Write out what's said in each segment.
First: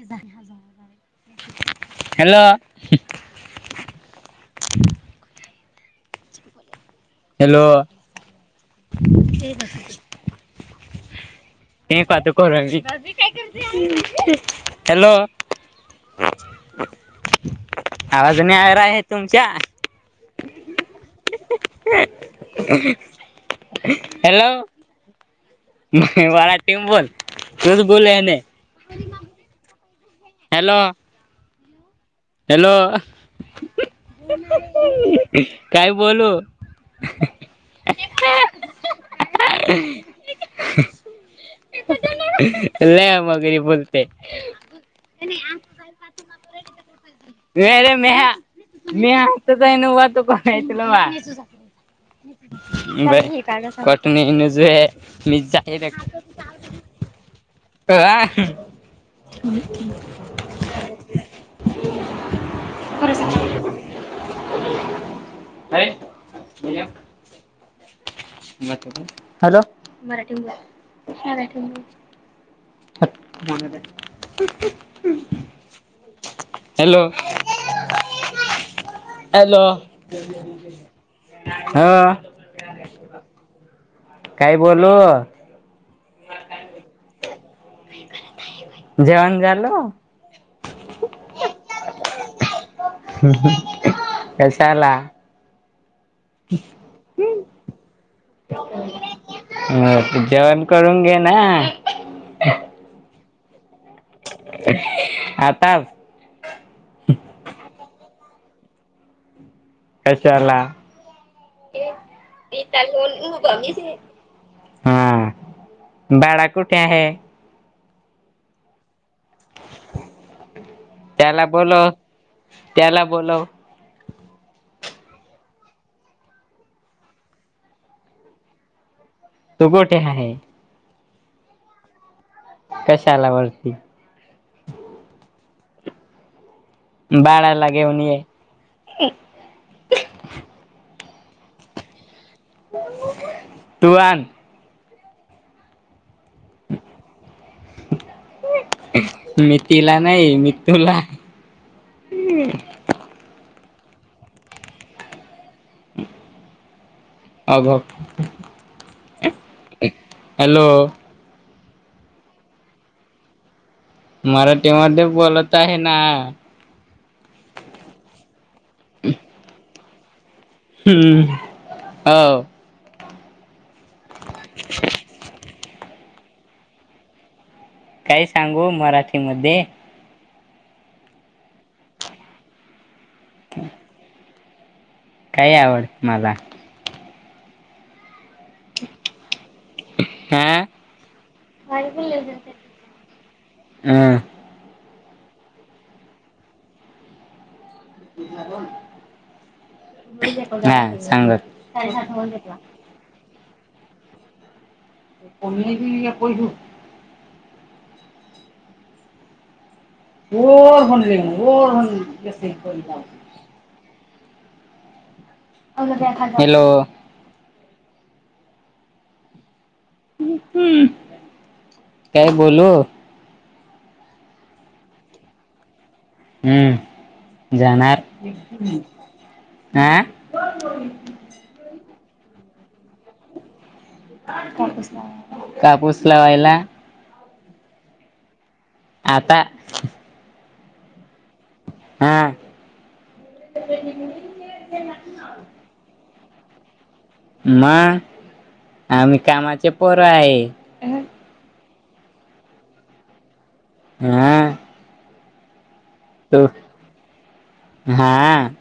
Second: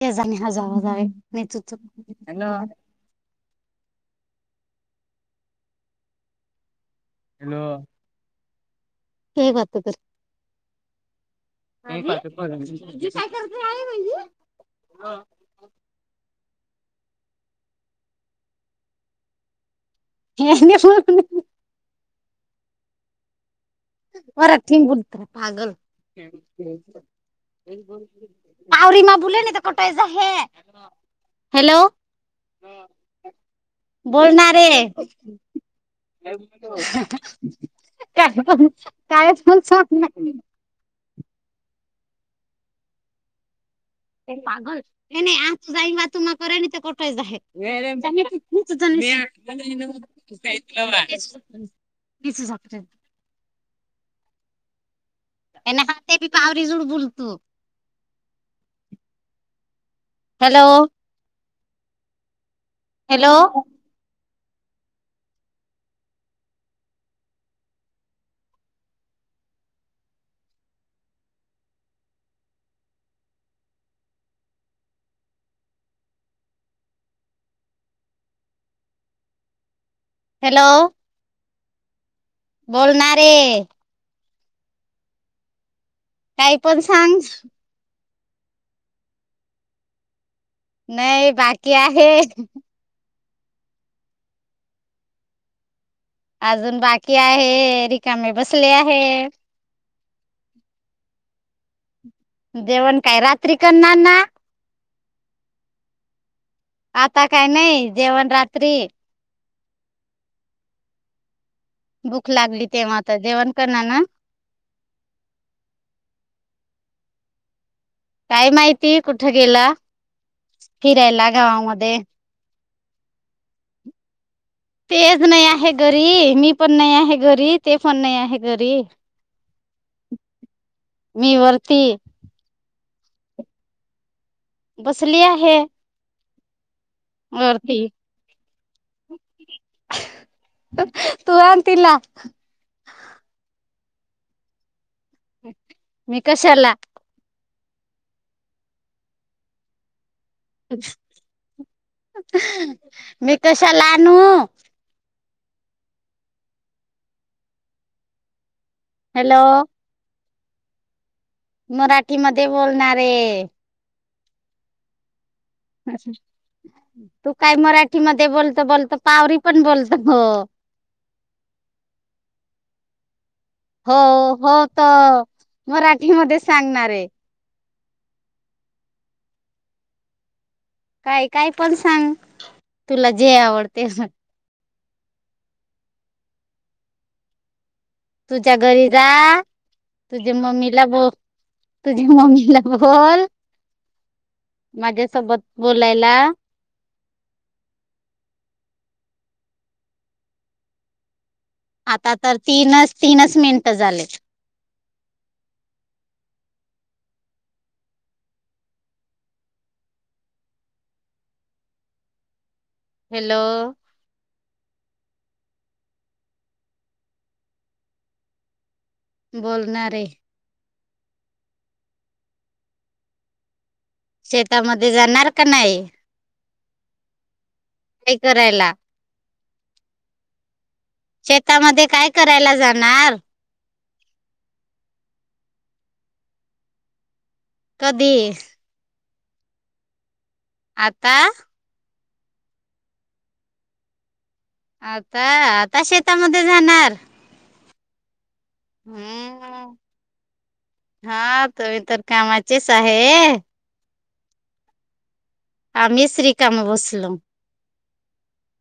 ते जाणी हजारजार नेतृत्. हॅलो हॅलो हे आतत ते पात करी हॅलो आवाज नयवर आहे तुमच्या.. ह ह वर तिंग बडत पगल.. नाही मराठीत बोल तुस बोले ह... आवरिमा बुले नाही तर कटोय जा.. हॅलो हॅलो... हॅलो.. बोलणार रे काय बोलू काय..... कायच म्होल.... ल मगरी बोल.... मागल नाही आ तू जा वातू करा मेरे मेहा मी हातच आहे न ते.... आहे... बर कटणी नज आहे. आणि ह ते बी पावररी जुड बुलतो. अ... हॅलो... हॅलो! अरे हॅलो मराठी बोल. [unintelligible] Hello hello! हॅलो हा. बोलणा रे! काय बोलू? काही पण सांग! जेवण झाल? नाही बाकी आहे. कशाला? अजून बाकी आहे, रिकामे बसले आहे. अ जेवण करून घेना! जेवण काय रात्री करणार ना! आता आता काय नाही जेवण रात्री कशाला? भूक लागली तेव्हा आता जेवण करणार ना हा बाळा कुठे आहे? काय माहिती कुठे गेला फिरायला त्याला बोलव गावामध्ये त्याला बोलव! [unintelligible] तेच नाही आहे घरी मी पण नाही आहे घरी ते पण नाही आहे घरी. तू गोठे आहे? मी वर्ती! कशाला वरती? बसली आहे. बाळाला वरती घेऊन ये! तू आणतीला तु आण! मि कशला? मि तीला नाही मी तुला मी कशाला आणू? आग! हॅलो! हॅलो! मराठी मधे बोलणारे! मराठीमध्ये बोलत आहे ना तू काय मराठी मधे बोलत बोलत पावरी पण बोलतो. हम्म, हो. हो हो तर मराठीमध्ये सांगणार आहे. काय सांगू मराठी मध्ये? काय काय पण सांग तुला जे आवडते ते काय आवडते मला? तुझ्या घरी राह तुझ्या मम्मीला हा बो तुझ्या मम्मीला बोल माझ्यासोबत बोलायला. हा सांग आता तर तीनच तीनच मिनिटं झालेत. [unintelligible] [unintelligible] हॅलो! हॅलो. बोलणारे. काय बोलू. शेतामध्ये जाणार का नाही. हम्म जाणार. काय करायला. हो. शेतामध्ये काय करायला जाणार. कापूस लावायला. कधी. आता. आता. हा. [unintelligible] आता आता शेतामध्ये जाणार. मग आम्ही कामाचे हम्म. पोर आहे. हा तुम्ही तर कामाचेच आहे. हा. आम्ही च तू रीकाम बसलो. हा.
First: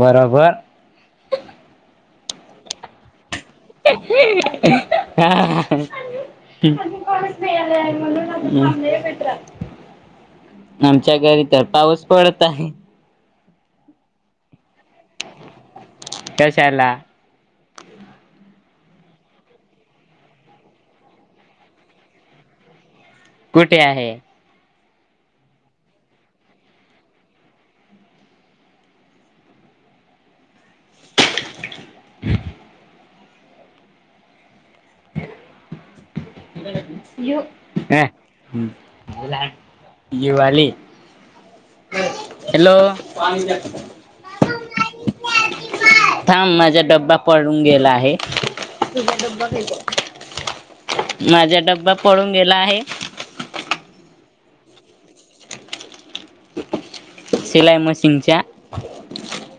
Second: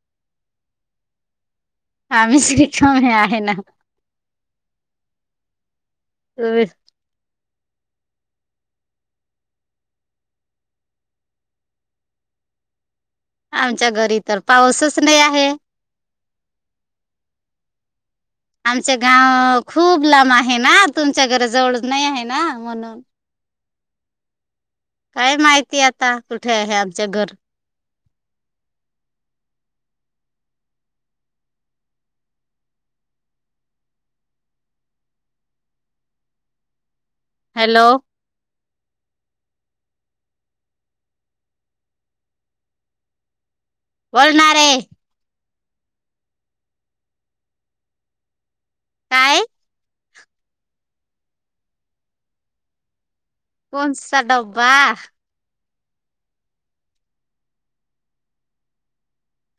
बरोबर. आम्ही च रिकामे हे आहे ना. हा. तुम्ही- म्हणून थांबले एकत्र आमच्या घरी तर पाऊस पडत आहे. आमच्या घरी तर पाऊसच नाही आहे. कशाला आमच गाव खूप लांब आहे ना तुमच्या घराजवळच नाही आहे ना म्हणून. कुठे आहे. काय माहिती आता कुठे आहे आमच्या घर. ह. ह. हॅलो दिवाली. हॅलो. बोलणार रे. थांब माझा डबबा पडून गेला आहे. काय माझा डब्बा पळून गेला आहे. कोणसा डब्बा. शिलाई मेशीनच्या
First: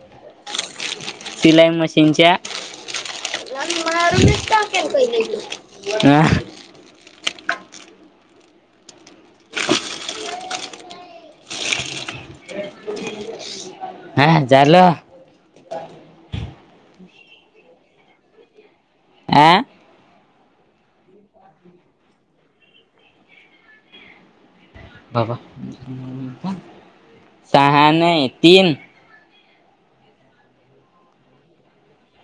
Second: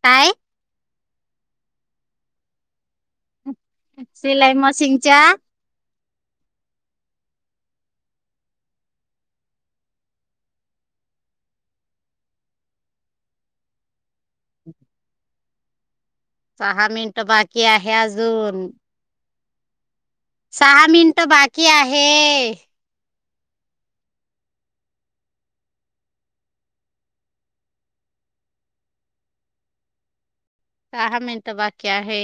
काय. सिलाई मशीनच्या. सिलाई मशीनच्या का. हा झाल. सहा मिनट बाकी आहे अजून. आह. सहा मिनिट बाकी आहे. बाबा सहाण तीन. सहा मिनिटं बाकी आहे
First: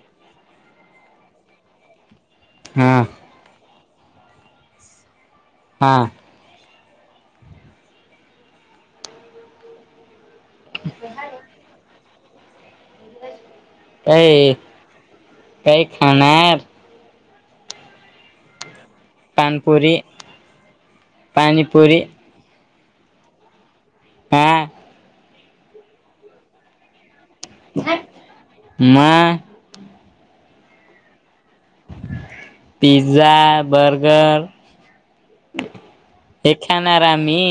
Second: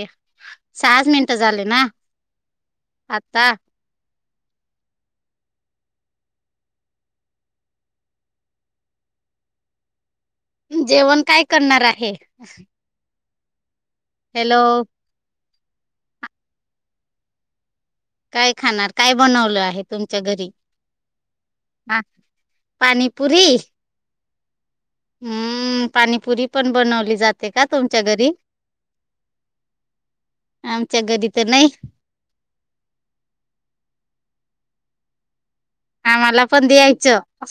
सहाच मिनिटं झाले ना. हा. आत्ता. हा. जेवण काय करणार आहे? काय हॅलो काही खाणार. काय खाणार काय बनवलं आहे पानपुरी तुमच्या घरी हा? पाणीपुरी पानीपुरी हा. हम्म पाणीपुरी पण बनवली जाते का तुमच्या घरी? मग आमच्या घरी तर नाही. पि्झा बर्गर आम्हाला हे पण खाणार द्यायचं आम्ही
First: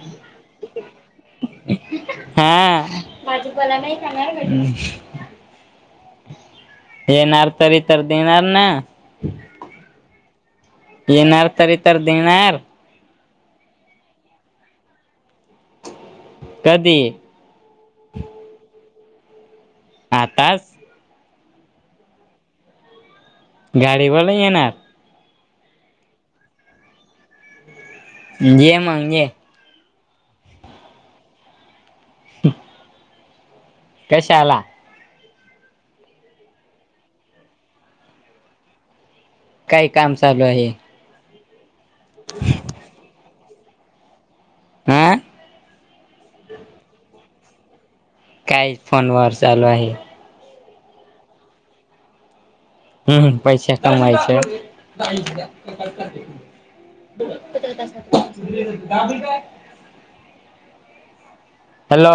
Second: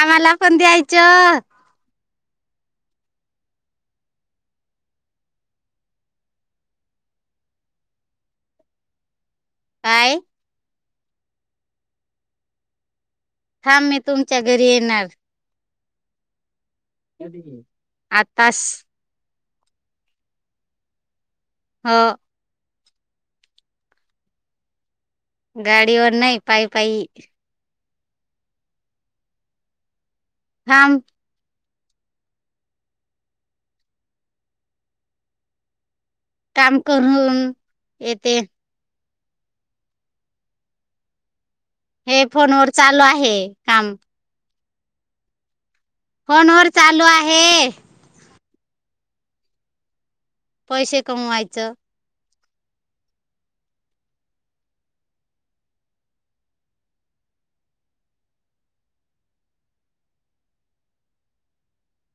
आम्हाला पण द्यायचं हा. येणार तरी तर देणार ना? काय? येणार तरी तर देणार? थांब मी तुमच्या घरी येणार. कधी? आतास. आताच हो गाडीवाला येणार गाडीवर नाही पाय पाय. ये मग ये. हम. [inaudible] कशाला? काम करून येते. काय काम चालू आहे? हे फोन वर चालू आहे काम. हां फोन वर चालू आहे. काय फोन वर चालू आहे? पैसे कमवायचं. हम्म पैसा कमायचे. [inaudible] हॅलो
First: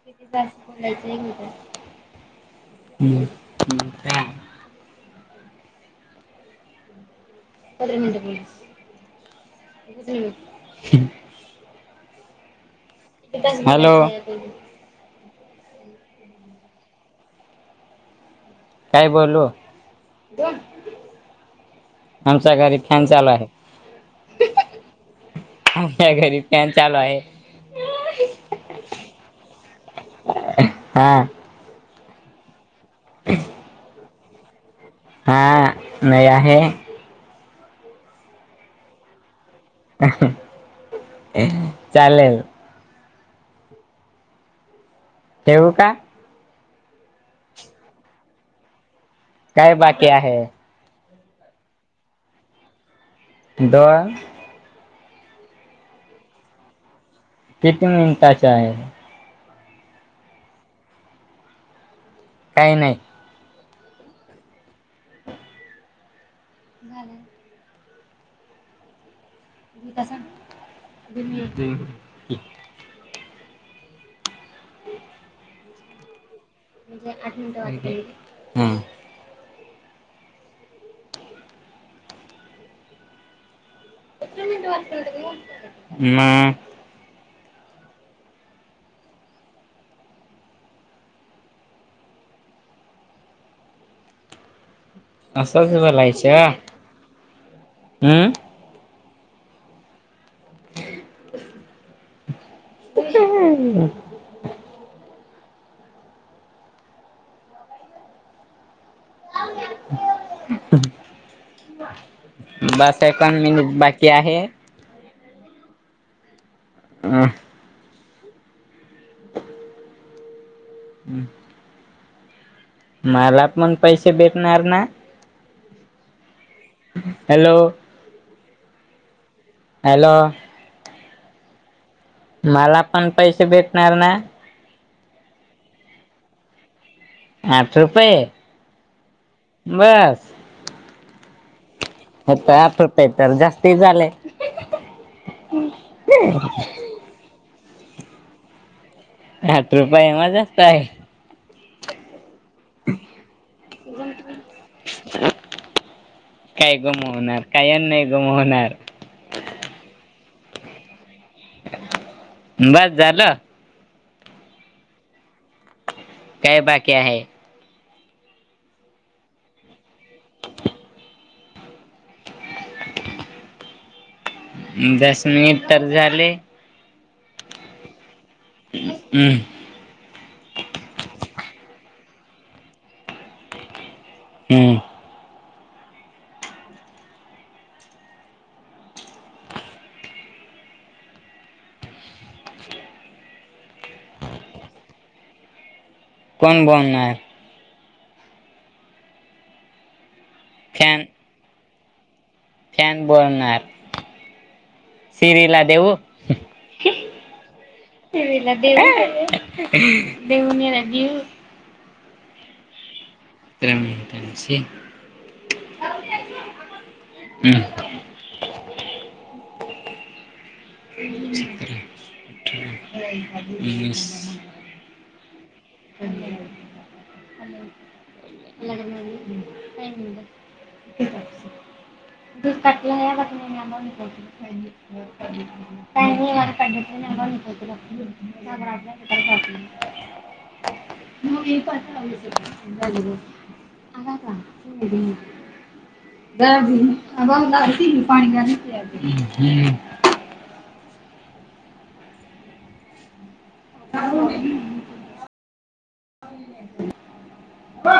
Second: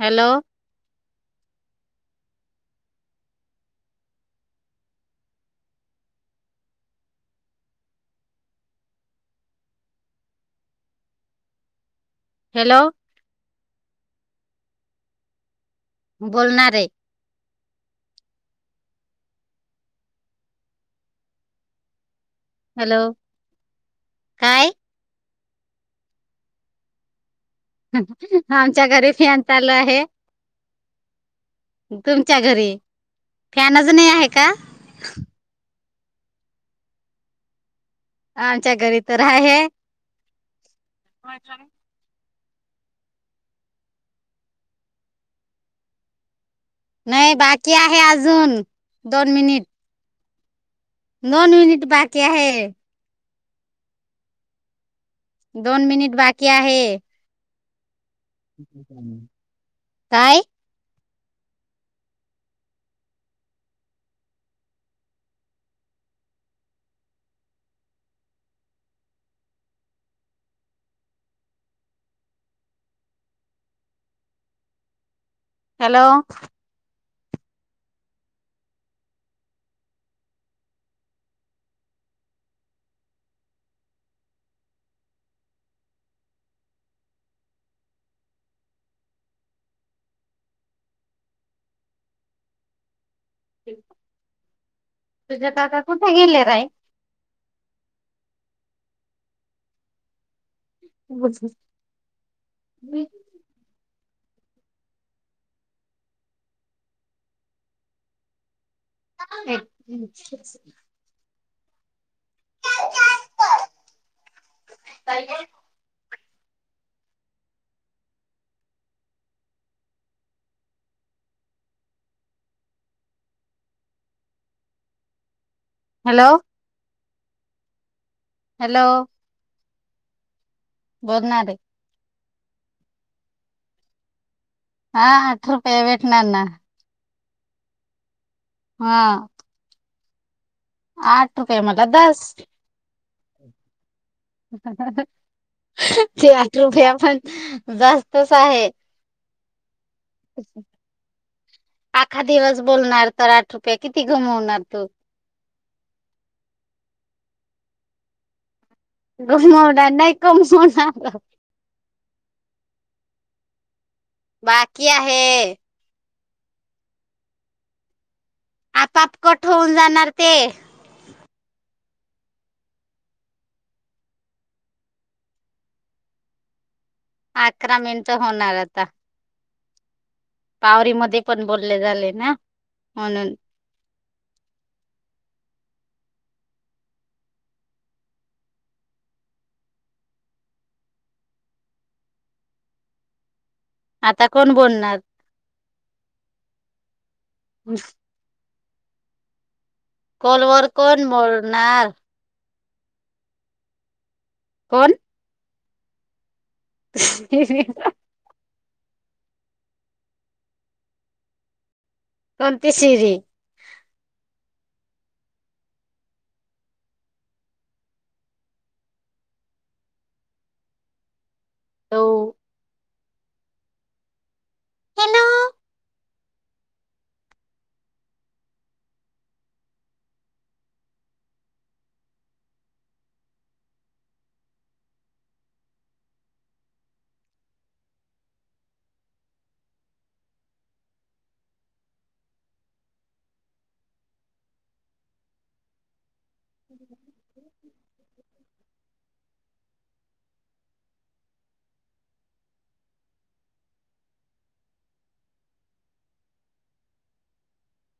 हॅलो [inaudible] पंधरा मिनिट बोल. हॅलो हॅलो बोलणार आहे. काय बोलू? आमच्या घरी हॅलो फॅन चालू आहे. काय आमचा घरी फॅन चालू आहे. आमच्या घरी फॅन चालू आहे. हा. तुमच्या घरी फॅनच नाही आहे का? हां नाही आहे. आमच्या घरी तर आहे. चालेल. ठेव का? नाही बाकी आहे अजून दोन मिन बाकी्या आहे. दोन मिनिट बाकी आहे. दहा. दोन मिनिट बाकी आहे. किती. आहे [inaudible] काय? काही नाही. झालं. कसा? हो. हॅलो. म्हणजे अठंड वाट. [unintelligible] [unintelligible] तुझे असंच काका कुठे गेले बोलायचं राय हम्म. [unintelligible] अच्. बस एकण मिन बाकी आहे. काय? आह. हम्म. मला पण पैसे भेटणार ना. हॅलो. हॅलो. हॅलो. हॅलो. बघणारे. मला पण पैसे भेटणार ना. हा आठ रुपये भेट ना ना. आठ रुपये. हा. बस. आठ रुपये मट द. हो तर आठ रुपये तर जास्ती झाले. ते आठ रुपया पण जास्तच आहेत. आठ रुपय म- आखा दिवस बोलणार तर आठ रुपया किती गमवणार तू. काय कमवणार काय नाही कमवणार. रला नाही कम होन आला. [inaudible] बास झालं. बाकी आहे. काय बाकी आहेै. आपापकट होऊन जाणार ते. अ. दस मिनिट तर झाले. अकरा मिनिट होणार. आता हमं. पावरी म पण बोलले झाले ना म्हणून. हम्म. आता कोण बोलणार. कोण बोलणार. ह कॉल वर कोण फॅन बोलणार. फॅन बोलणार. कोण? सिरला देऊ [unintelligible] [unintelligible] तला देव देवनीला नीऊ [unintelligible] कोती शिरी. त्यांची ह [unintelligible] सत अठरा उनीस [unintelligible] हॅलो. का [unintelligible] तस करतेकी [unintelligible] का क [unintelligible] म म पा झा [unintelligible] आला का हं हं. द पाणी ग आ [unintelligible] आहो [unintelligible] ब